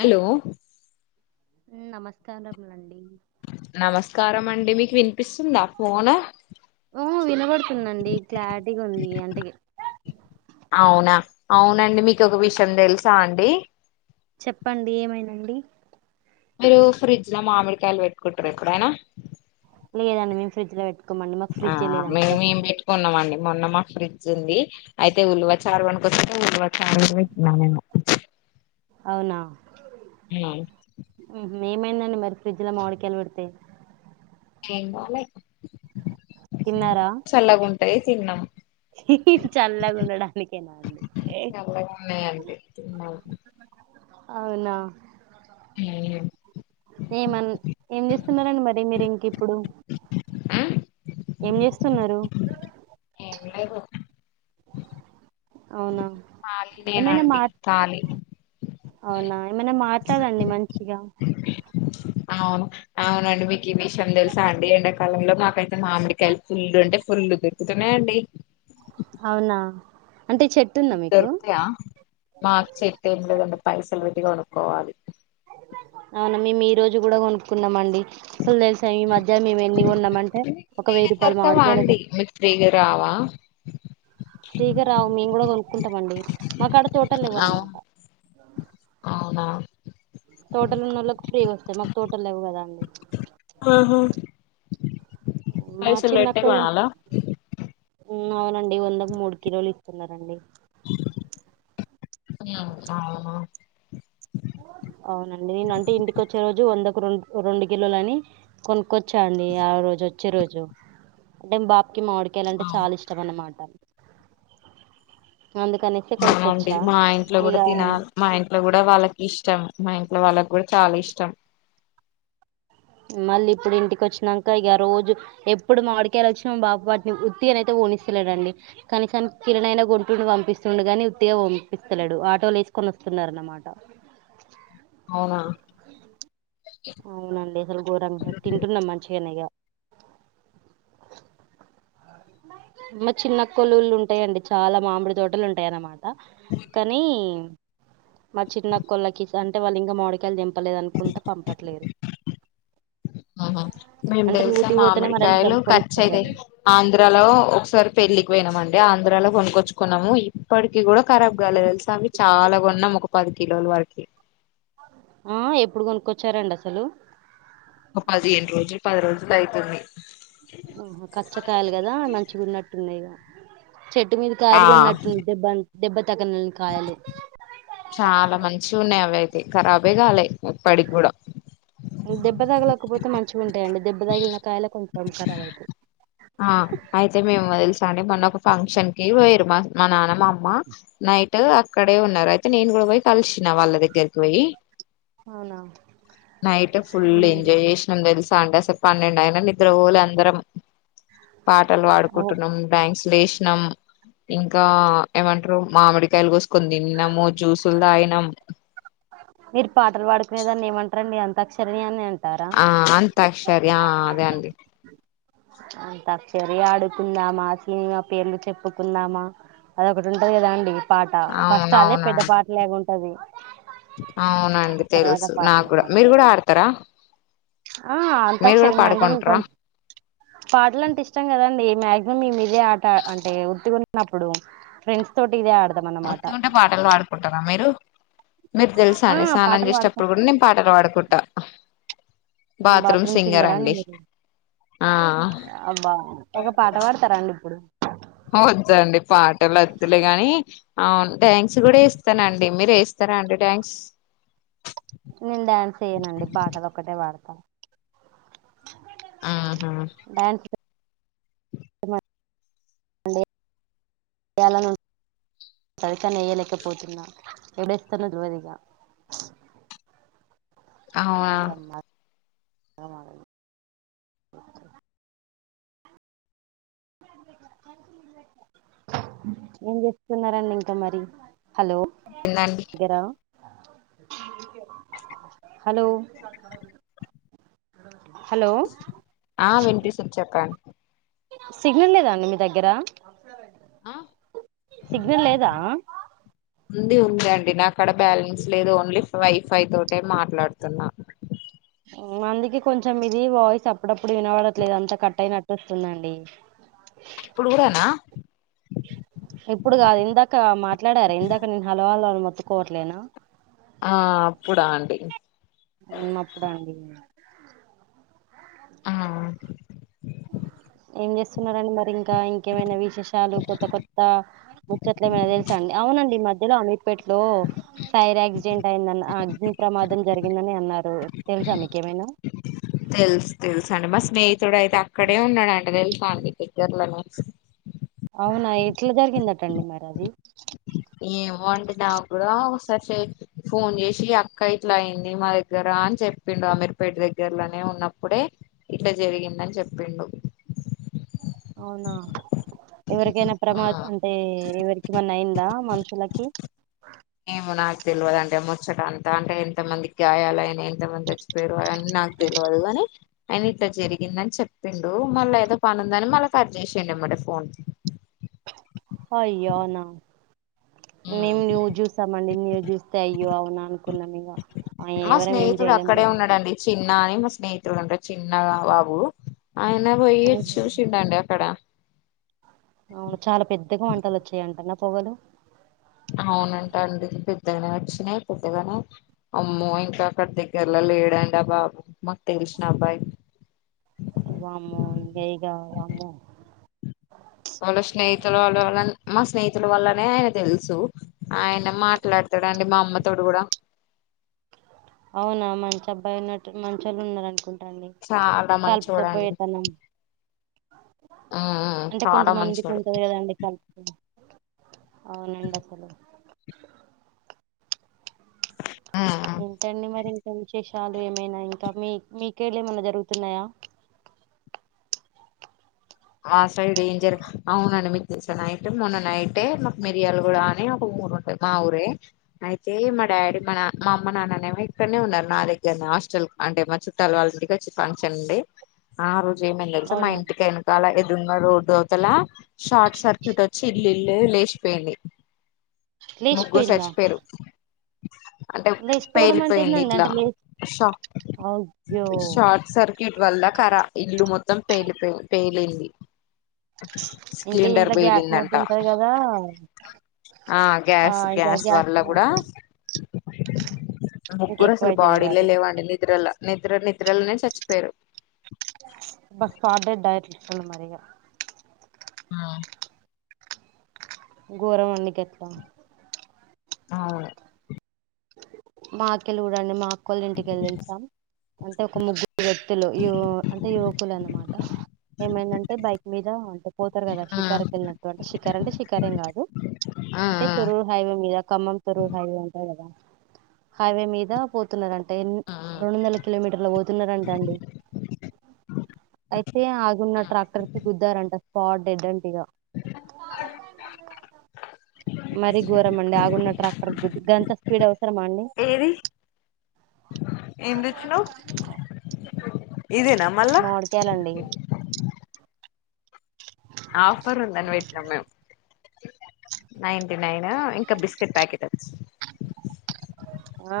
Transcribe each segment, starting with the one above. Hello నమస్కారమండి నమస్కారం అండి మీకు వి ఉ వినబడుతుందండి క్లారిటీగా ఉంది ఎంతకి అవునా అవునండి మీకు ఒక విషయం తెలుసా అండి చెప్పండి ఏమైనండి మీరు ఫ్రిడ్జ్ లో మామిడికాయలు పెట్టుకుంటార ఎప్పుడయినా లేదండి మేము ఫ్రిడ్జ్ లో పెట్టుకోమండి మాకు ఆ ఫ్రిడ్జ్ లేదండి మేము ఫస్ట్ ఏం పెట్టుకున్నాం అండి మొన్న మా ఫ్రిడ్జ్ ఉంది అయితే ఉల్వ చారు గోనుక వస్తే ఉల్వ చారు పెట్టినా నేను అవునా ఉమ్ ఏమైందండి మరి ఫ్రిడ్జ్ లో మామిడికాయలు పెడితే ఏం కాలే తిన్నారా చల్లగుంటాయి తిన్నాము చల్లగా ఉండడానికేనా అండి చల్లగా ఉన్నాయండడి తిన్నాం అవునా మేమన్ ఏం చేస్తున్నారండి మరి మీరు ఇంక ఇప్పుడు ఏం చేస్తున్నారు ఏం లేదు అవునా ఖాళీ ఏమైనా మా నేనండి ఖాళీ అవునా ఏమైనా మా ట్లడండి మంచిగా అవును అవునండి మీకు ఈ విషయం తెలుసా అండి ఎండాకాలంలో మాకైతే మామిడికాయలు ఫుల్లు అంటే ఫు పుల్ దోరుకుతున్నయండి అవునా అంటే చెట్టు ఉందా మీకు దోరుకుతయ మాకు చేసేట్లు ఏమి లేవు అండి పైసలు పెట్టు కోనుక్కోవాలి అవునా మేము ఈ రోజు కూడా కొనుక్కున్నాంమండి అసలు తెలుసా ఇ మధ్య మే ఉన్నామంటే మీకు ఒక వెయ్యి ఫ్రీగా రూపాయలు దొరకవా మామిడికాయ లకీ అండి మీకు ఫ్రీగా రావా ఫ్రీగా రావు మేము కూడా కొనుక్కుంటాం అండి మాకు ఆడ తోటలు అవు లేవన్నమాట అవునా తోటలు ఉన్నోళ్ళకి ఫ్రీగా వస్తాయి మాకు తోటలు లేవు కదా అండి ఆహా మా పైసలేట్ట చిన్నక్కోళ్ళు కానాలా అవునండి వంద కి మూడు కిలోలు ఇస్తున్నారండి అవునా అవునండి నేను అంటే ఇంటికి వచ్చే రోజు వందకు రెండు రెండు కిలోలు అని కొను కోచ్చా అండి ఆ రోజు వచ్చే రోజు అంటే బా కి మామిడికాయలు అంటే అవును. చాలా ఇష్టం అనమాట అవునండి కొనుక్కొచ్చా మా ఇంట్లో కూడా ఇక తినాలి మా ఇంట్లో కూడా వాళ్ళకి ఇష్టం మా ఇంట్లో వాళ్ళకి కూడా చాలా ఇష్టం మళ్ళీ ఇప్పుడు ఇంటికొచ్చినంకా ఇగ రోజు ఎప్పుడు మామిడి కాయలొచ్చిన మా బాప వాటిని ఉత్తిగన అయితే పోనీ స్తలేడండి కనీసానికి కిలణైన గొంట్టుండు పంపిస్తుడు గాని ఉత్తిగా పంపిస్తలేడు ఆటోలు వేసుకొనొస్తా స్తున్నారన్నమాట అవునా అవునండి అసలు గోరంగా తింటున్నాం మంచిగనే ఇగ ఇంగ చిన్న అక్కోళ్ళు ఊళ్ళు ఉంటాయండి చాలా మామిడి తోటలు ఉంటాయి అన్నమాట ట కానీ మా చిన్నక్కోళ్లకి స అంటే వాళ్ళు ఇంగా మూడికాయలు తెంపు తెంపలేదనుకుంట పంపట్లేరు అహా మేము అంటే తెలుసాం ఊటికి పోతేనే మరి ఆళ్ళు మామిడికాయలు తెంపుకొని ఖర్చ వస్తారు అయితయి కదా ఆంధ్ర ఆంధ్రాలో ఒకసారి పెళ్లికి పోయినామ అండి ఆంధ్రాలో కొనుక్కొచ్చుకున్నాము ఇప్పటికి కి కూడా కరాబ్ కాలేదు తెలుసా అవి చాలా కొన్నాం ఒక పది కిలోల వరకి ఆ ఎప్పుడు కొనుక్కొచ్చారండి అసలు ఒక పదిహేను రోజులు పది రోజులు అయితుంది ఆహా కచ్చకాయలు కదా మంచిగున్నట్టున్నాయి ఇగ చెట్టు మీద ఆ కాయలు కొనట్టు దెబ్బంత దెబ్బ తగనని కాయలు చాలా మంచిగున్నాయి అవ అయితే ఖరాబే కాలే ఇప్పటికి కూడా దెబ్బ తగలేకపోతే మంచిగా ఉంటాయ అండి దెబ్బ తగిలిన కాయలే కొంచెం ఖరాబ్ అవుతయి ఆ అయితే మేము తెలుసా అండి మొన్న ఒక ఫంక్షన్ కి పోయిరు మా మా నాన్నమా అమ్మ నైట్ అక్కడే ఉన్నారు అయితే నేను కూడా పోయి కలిసిన వాళ్ళ దగ్గర పోయి అవునా నైట్ ఫుల్ ఎంజాయ్ చేసినం తెలుసా సండే సే పన్నెండు అయిన నిద్ర పోలే అందరం పాటలు అవు పాడుకుంటున్నాం డ్యాన్స్ లేసినాం ఇంకా ఏమన్ టరు మామిడికాయలు కోసుకని తిన్నాము జ్యూసులు తాగినము మీరు పాటలు పాడుకునేదాన్ని ఏమంటారండి అంతాక్షరి అని అ ఆ అంతక్షరి ఆ అదే అండి అంతక్షరి ఆడుకుందామా సినిమా పేర్లు చెప్పుకుందామా అదొకటి ఉంటది కదా అండి పాట ఫస్ట్ అదే పెద్ద అవునవునండి పాటలగా ఉంటది అవునండి తర్వాత తెలుసు నాకు పాటలు కూడా మీరు కూడా ఆడతారా ఆ మీరు కూడా అంతక్షరి మీ అంటే మీ పాడుకుంటారా కోన్ పాటలుంటే ఇష్టం కదండి మాక్సిమం మేము ఇదే ఆట అంటే వుత్తిగున్నప్పుడు ఫ్రెండ్స్ తోటి ఇదే ఆడదాం అన్నమాట వుత్తిగుంటే పాటలు పాడుకుంటారా మీరు మీరు తెలుసా ఆ అండి స్నానం పాటలు పాడతాం చేసేటప్పుడు కూడా నేను పాటలు పాడుకుంటా బాత్రూమ్ సింగర్ అండి ఆ అబ్బా ఒక పాట పాడతారండి ఇప్పుడు ఆ వద్దండి పాటలు వద్దులే గాని అవును డాన్స్ కూడా ఎస్తానండి మీరు ఎస్త ఇస్తారా అండి డాన్స్ నేను డ్యాన్స్ ఎయ్యనండి బాటలు ఒక్కటే పాడతా ఆహా అ చేయాలని పైతాన్ని ఎయలేకపోతున్నా ఎవడేస్తాను తెల్వదు ఇగ అవునా అవును ఏం చేస్తున్నారండి ఇంకా మరి. హలో! ఉందండి ఉన్నారా హలో! హలో ఆ వినిపిస్తుంది చెప్పండి. సిగ్నల్ లేదాండి మీ దగ్గర ఆ సిగ్నల్ లేదా ఉంది ఉంది అండి నా కాడ బ్యాలెన్స్ లేదు. ఓన్లీ వైఫై తోటే మాట్లాడుతున్నా. మందికి కొంచెం ఇది వాయిస్ అప్పుడప్పుడు వినబడట్లేదు అంట కట్ అయినట్టు వస్తుందండి. ఇప్పుడు కూడానా ఇప్పుడు కాదు ఇందాక మాట్లాడారా ఇందాక నేన్ హలో హలో అని మొత్ మొత్తుకోట్లెనా ఆ అప్పుడా అండి. ఉ అప్పుడేండి మ్ ఉ ఏం చేస్తున్నారండి మరి ఇంకా, ఇంకేమైనా విశేషాలు కొత్త కొత్త ముచ్చట్లెమైనా తెలుసా అండి. అవునండి మధ్యలో అమిర్ అమీర్ పేట్ లో ఫైర్ యాక్సిడెంట్ అయిందని అగ్ని ప్రమాదం జరిగిందని అన్నారు తెల్సా మీకేమైనా? తెల్సు తెలుసండి స్నేహితుడయితే అక్కడే ఉన్నాడంట తెల్సా అండి దగ్గర లోనే అవునా ఎట్లా జరిగిందటండి మరి అది [inaudible] ఏమో అండి నాక్కూడా ఒకసారి ఫోన్ చేసి అక్క ఇట్లా అయింది మా దగ్గర అని చెప్పిండు అమీర్పేట్ దగ్గర్లనే ఉన్నప్పుడే ఇట్లా జరిగిందని చెప్పిండు. అవునా ఎవరికైనా ఆ ప్రమాదము అంటే ఎవరికెమన్న అయిందా? మనుషులకి ఏమో నాకి అయితే తెల్వదండి ఆ ముచ్చట అంతా. అంటే ఎంత మంది కి గాయాలయినాయ్ ఎంతమంది చచ్చిపోయినారు. అవన్నీ నాకు తెల్వదు గాని ఆయనిట్లా జరిగిందని చెప్పిండు. మళ్ళా ఏదో పనుందని మళ్ళా కట్ చేసిండు. ఎమ్మడే ఫోన్ అయ్యో అవునా ఉమ్. మేము న్యూస్ చూసామండి న్యూస్ చూస్తే అయ్యో అవునా అనుకున్నామిగ. మా స్నేహితుడక్కడే ఉన్నాడండి చిన్న అని మా స్నేహితుడు అంటే చిన్న బాబు ఆయన పోయి చూసిండంట అక్కడ. అవును చాలా పెద్దగా మంటలోచ్చాయంటనా పొగలు పెద్దగనే వచ్చినాయి పెద్దగానే. అమ్మో ఇంకా అక్కడ దగ్గర లో లేడండి ఆ బాబు మాకు తెలిసిన అబ్బాయి వామ్మో ఇంక ఎంగాలే వామ్మో వాళ్ళ స్నేహితులు వాళ్ళు ఎవరన్నా మా స్నేహితుల వల్లనే తెల్సు ఆయన మాట్లాడతాడండి మా అమ్మతోటి గూడా [inaudible] అవునా మంచి అబ్బాయి ఉన్నట్టు మంచొళ్ళు ఉన్నారనుకుంట. అండి చాలా కలుపుకపోయె మంచోడండి తనం ఉమ్ అంటే చాలా కొంతమందికి మంచోడు ఉంటది కదండి కల్ అవునండి అసలు ఉమ్ ఏంటండి మరి ఇంకా విశేషాలు. ఏమైనా ఇంకా మీ మీకేళ్లి ఏమన్నా జరుగుతున్నాయా? [unintelligible] ఆ సైడేంజర్ అవునండి మీక్ తెల్సా నైట్ మొన్న నైటే మాక్ మిరియాల గూడా అని ఒక ఊర్ ఊరుంటది మా ఊరే అయితే మా డాడీ మా నా మా అమ్మ నాన్ననేమో ఇక్కన్నె ఉన్నారు నా దగ్గర్నే ఆ హస్టల్ అంటే మా చుట్టాల్ వాళ్ళింకొచ్చి ఫంక్షన్ ఉంది ఆ రోజు ఏమైంది తెల్సా మా అవునా ఇంటికైన ఎదురున్న రోడ్డు అవతల షార్ట్ సర్క్యూటోచ్చి ఇల్లు ఇల్లే లేషిపోయింది ముగ్గురు లేచిపోయిందా చచ్చిపోయిర్రు అంటే లేచిపోవడం అంటే ఏందండి పేలిపోయిందిట్లా అంటే లే ష అయ్యో షార్ట్ సర్క్యూట్ వల్ల కరా ఇల్లు మొత్తం పేలిపోయింది పేలింది ఇంకా సిలిండర్ ఇంట్లో గ్యాస్ మొద్దు పెలిందంట ఉంటది కదా ఆ గ్యాస్ గ్యాస్ వల్ల గూడ ఇంక ఎక్కువ ముగ్గురసలు అయితది ఇగ బాడీలే అది లేవండి నిద్రల నిద్ర నిద్రల్నే చచ్చిపోయిర్రు అబ్బా స్పాట్ డెడ్ డైట్ల్ చేసును మరిగ ఉమ్ గోరం అండి గట్లా అవును మాకెలూరండి మా అక్కొళ్ళింటికెల్లా తెల్సా అంటే ఒక ముగ్గురు వ్యక్తులు యువ అంటే యువకులు అన్నమాట ఏమైందంటే బైక్ మీద అంటే పోతారు కదా ఆ షికార్కి వెళ్ళినట్టు అంటే షికార్ అంటే షికార్ ఏం కాదు ఆ అంటే తూరూర్ హైవే మీద ఖమ్మం తూరూర్ హైవే అంటారు కదా హైవే మీద పోతున్నార ఆ ఆ అ రెండొందల కిలోమీటర్లు పోతున్నారంట అండి అయితే ఆగున్న ట్రాక్టర్ కి గుద్దారంట స్పాట్ డెడ్ అంట ఇగ [inaudible] మరీ ఘోరంమండి ఆగున్న ట్రాక్టర్ గుడ్డేంత స్పీడ్ అవసరమా అండి ఏది ఏం తెచ్చినావ్ మామిడికాయలండి ఆఫర్ ఉందని పెట్టినాము మేం నైన్ అయినా ఇంక బిస్కెట్ ప్యాకెట్ వచ్చింది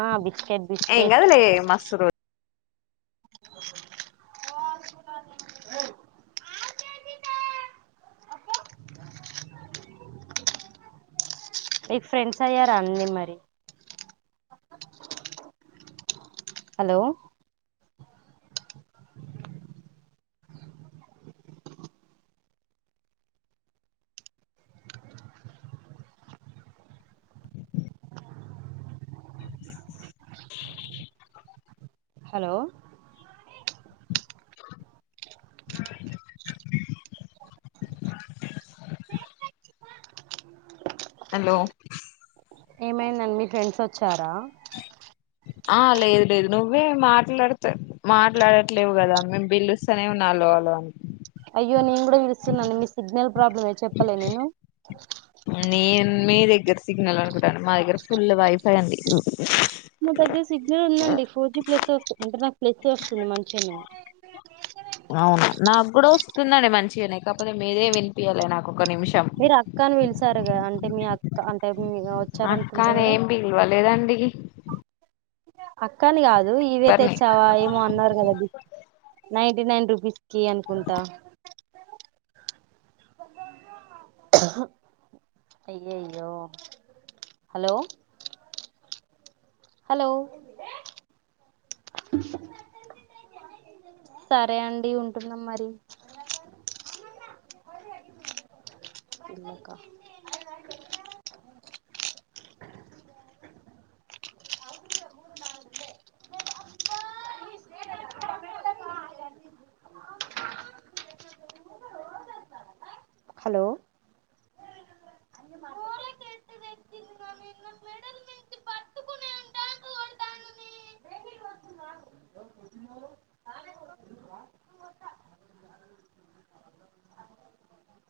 ఆ బి ఎంకాదులే మస్తూరు [inaudible] అంది [inaudible] మీకు ఫ్రెండ్స్ అయ్యారా అండి మరి అ హలో హలో హలో ఏమైందండి మీ ఫ్రెండ్స్ వచ్చారా ఆ లేదు లేదు నువ్వే మాట్లాడతే మాట్లాడట్లేవు కదా మేము పిల్లుస్తనే ఉ హలో హలో అని అయ్యో నేను కూడా పిలుస్తున్నాను మీ సిగ్నల్ ప్రాబ్లం ఏ చెప్పలే నేను నేను మీ దగ్గర సిగ్నల్ అనుకుంటాను మా దగ్గర ఫుల్ వైఫై ఉంది నా దగ్గర సిగ్నల్ ఉందండి ఫోర్ జీ ప్లస్ వస్తంది అంటే నాకు ప్లెస్ వస్తుంది మంచిగానే అవునా నాకు కూడా వస్తుందండి మంచిగానే కాకపోతే మీదే వినిపియ్యలే నాకు ఒక నిమిషం మీరు అక్క అని పలిచారుగా అంటే మీ అక్క అంటే వచ్చారనుకుంటే అక్కని ఎవరు ఏం పిల్వలేదండి. అక్కాఅని కాదు ఇవే తెచ్చావా ఏమో అన్నారు కదా నైంటీ నైన్ రూపీస్ కి అనుకుంటా అయ్యో, హలో! హలో సరే అండి ఉంటా మరి [unintelligible] [inaudible] అఊరు నాలు [unintelligible] హలో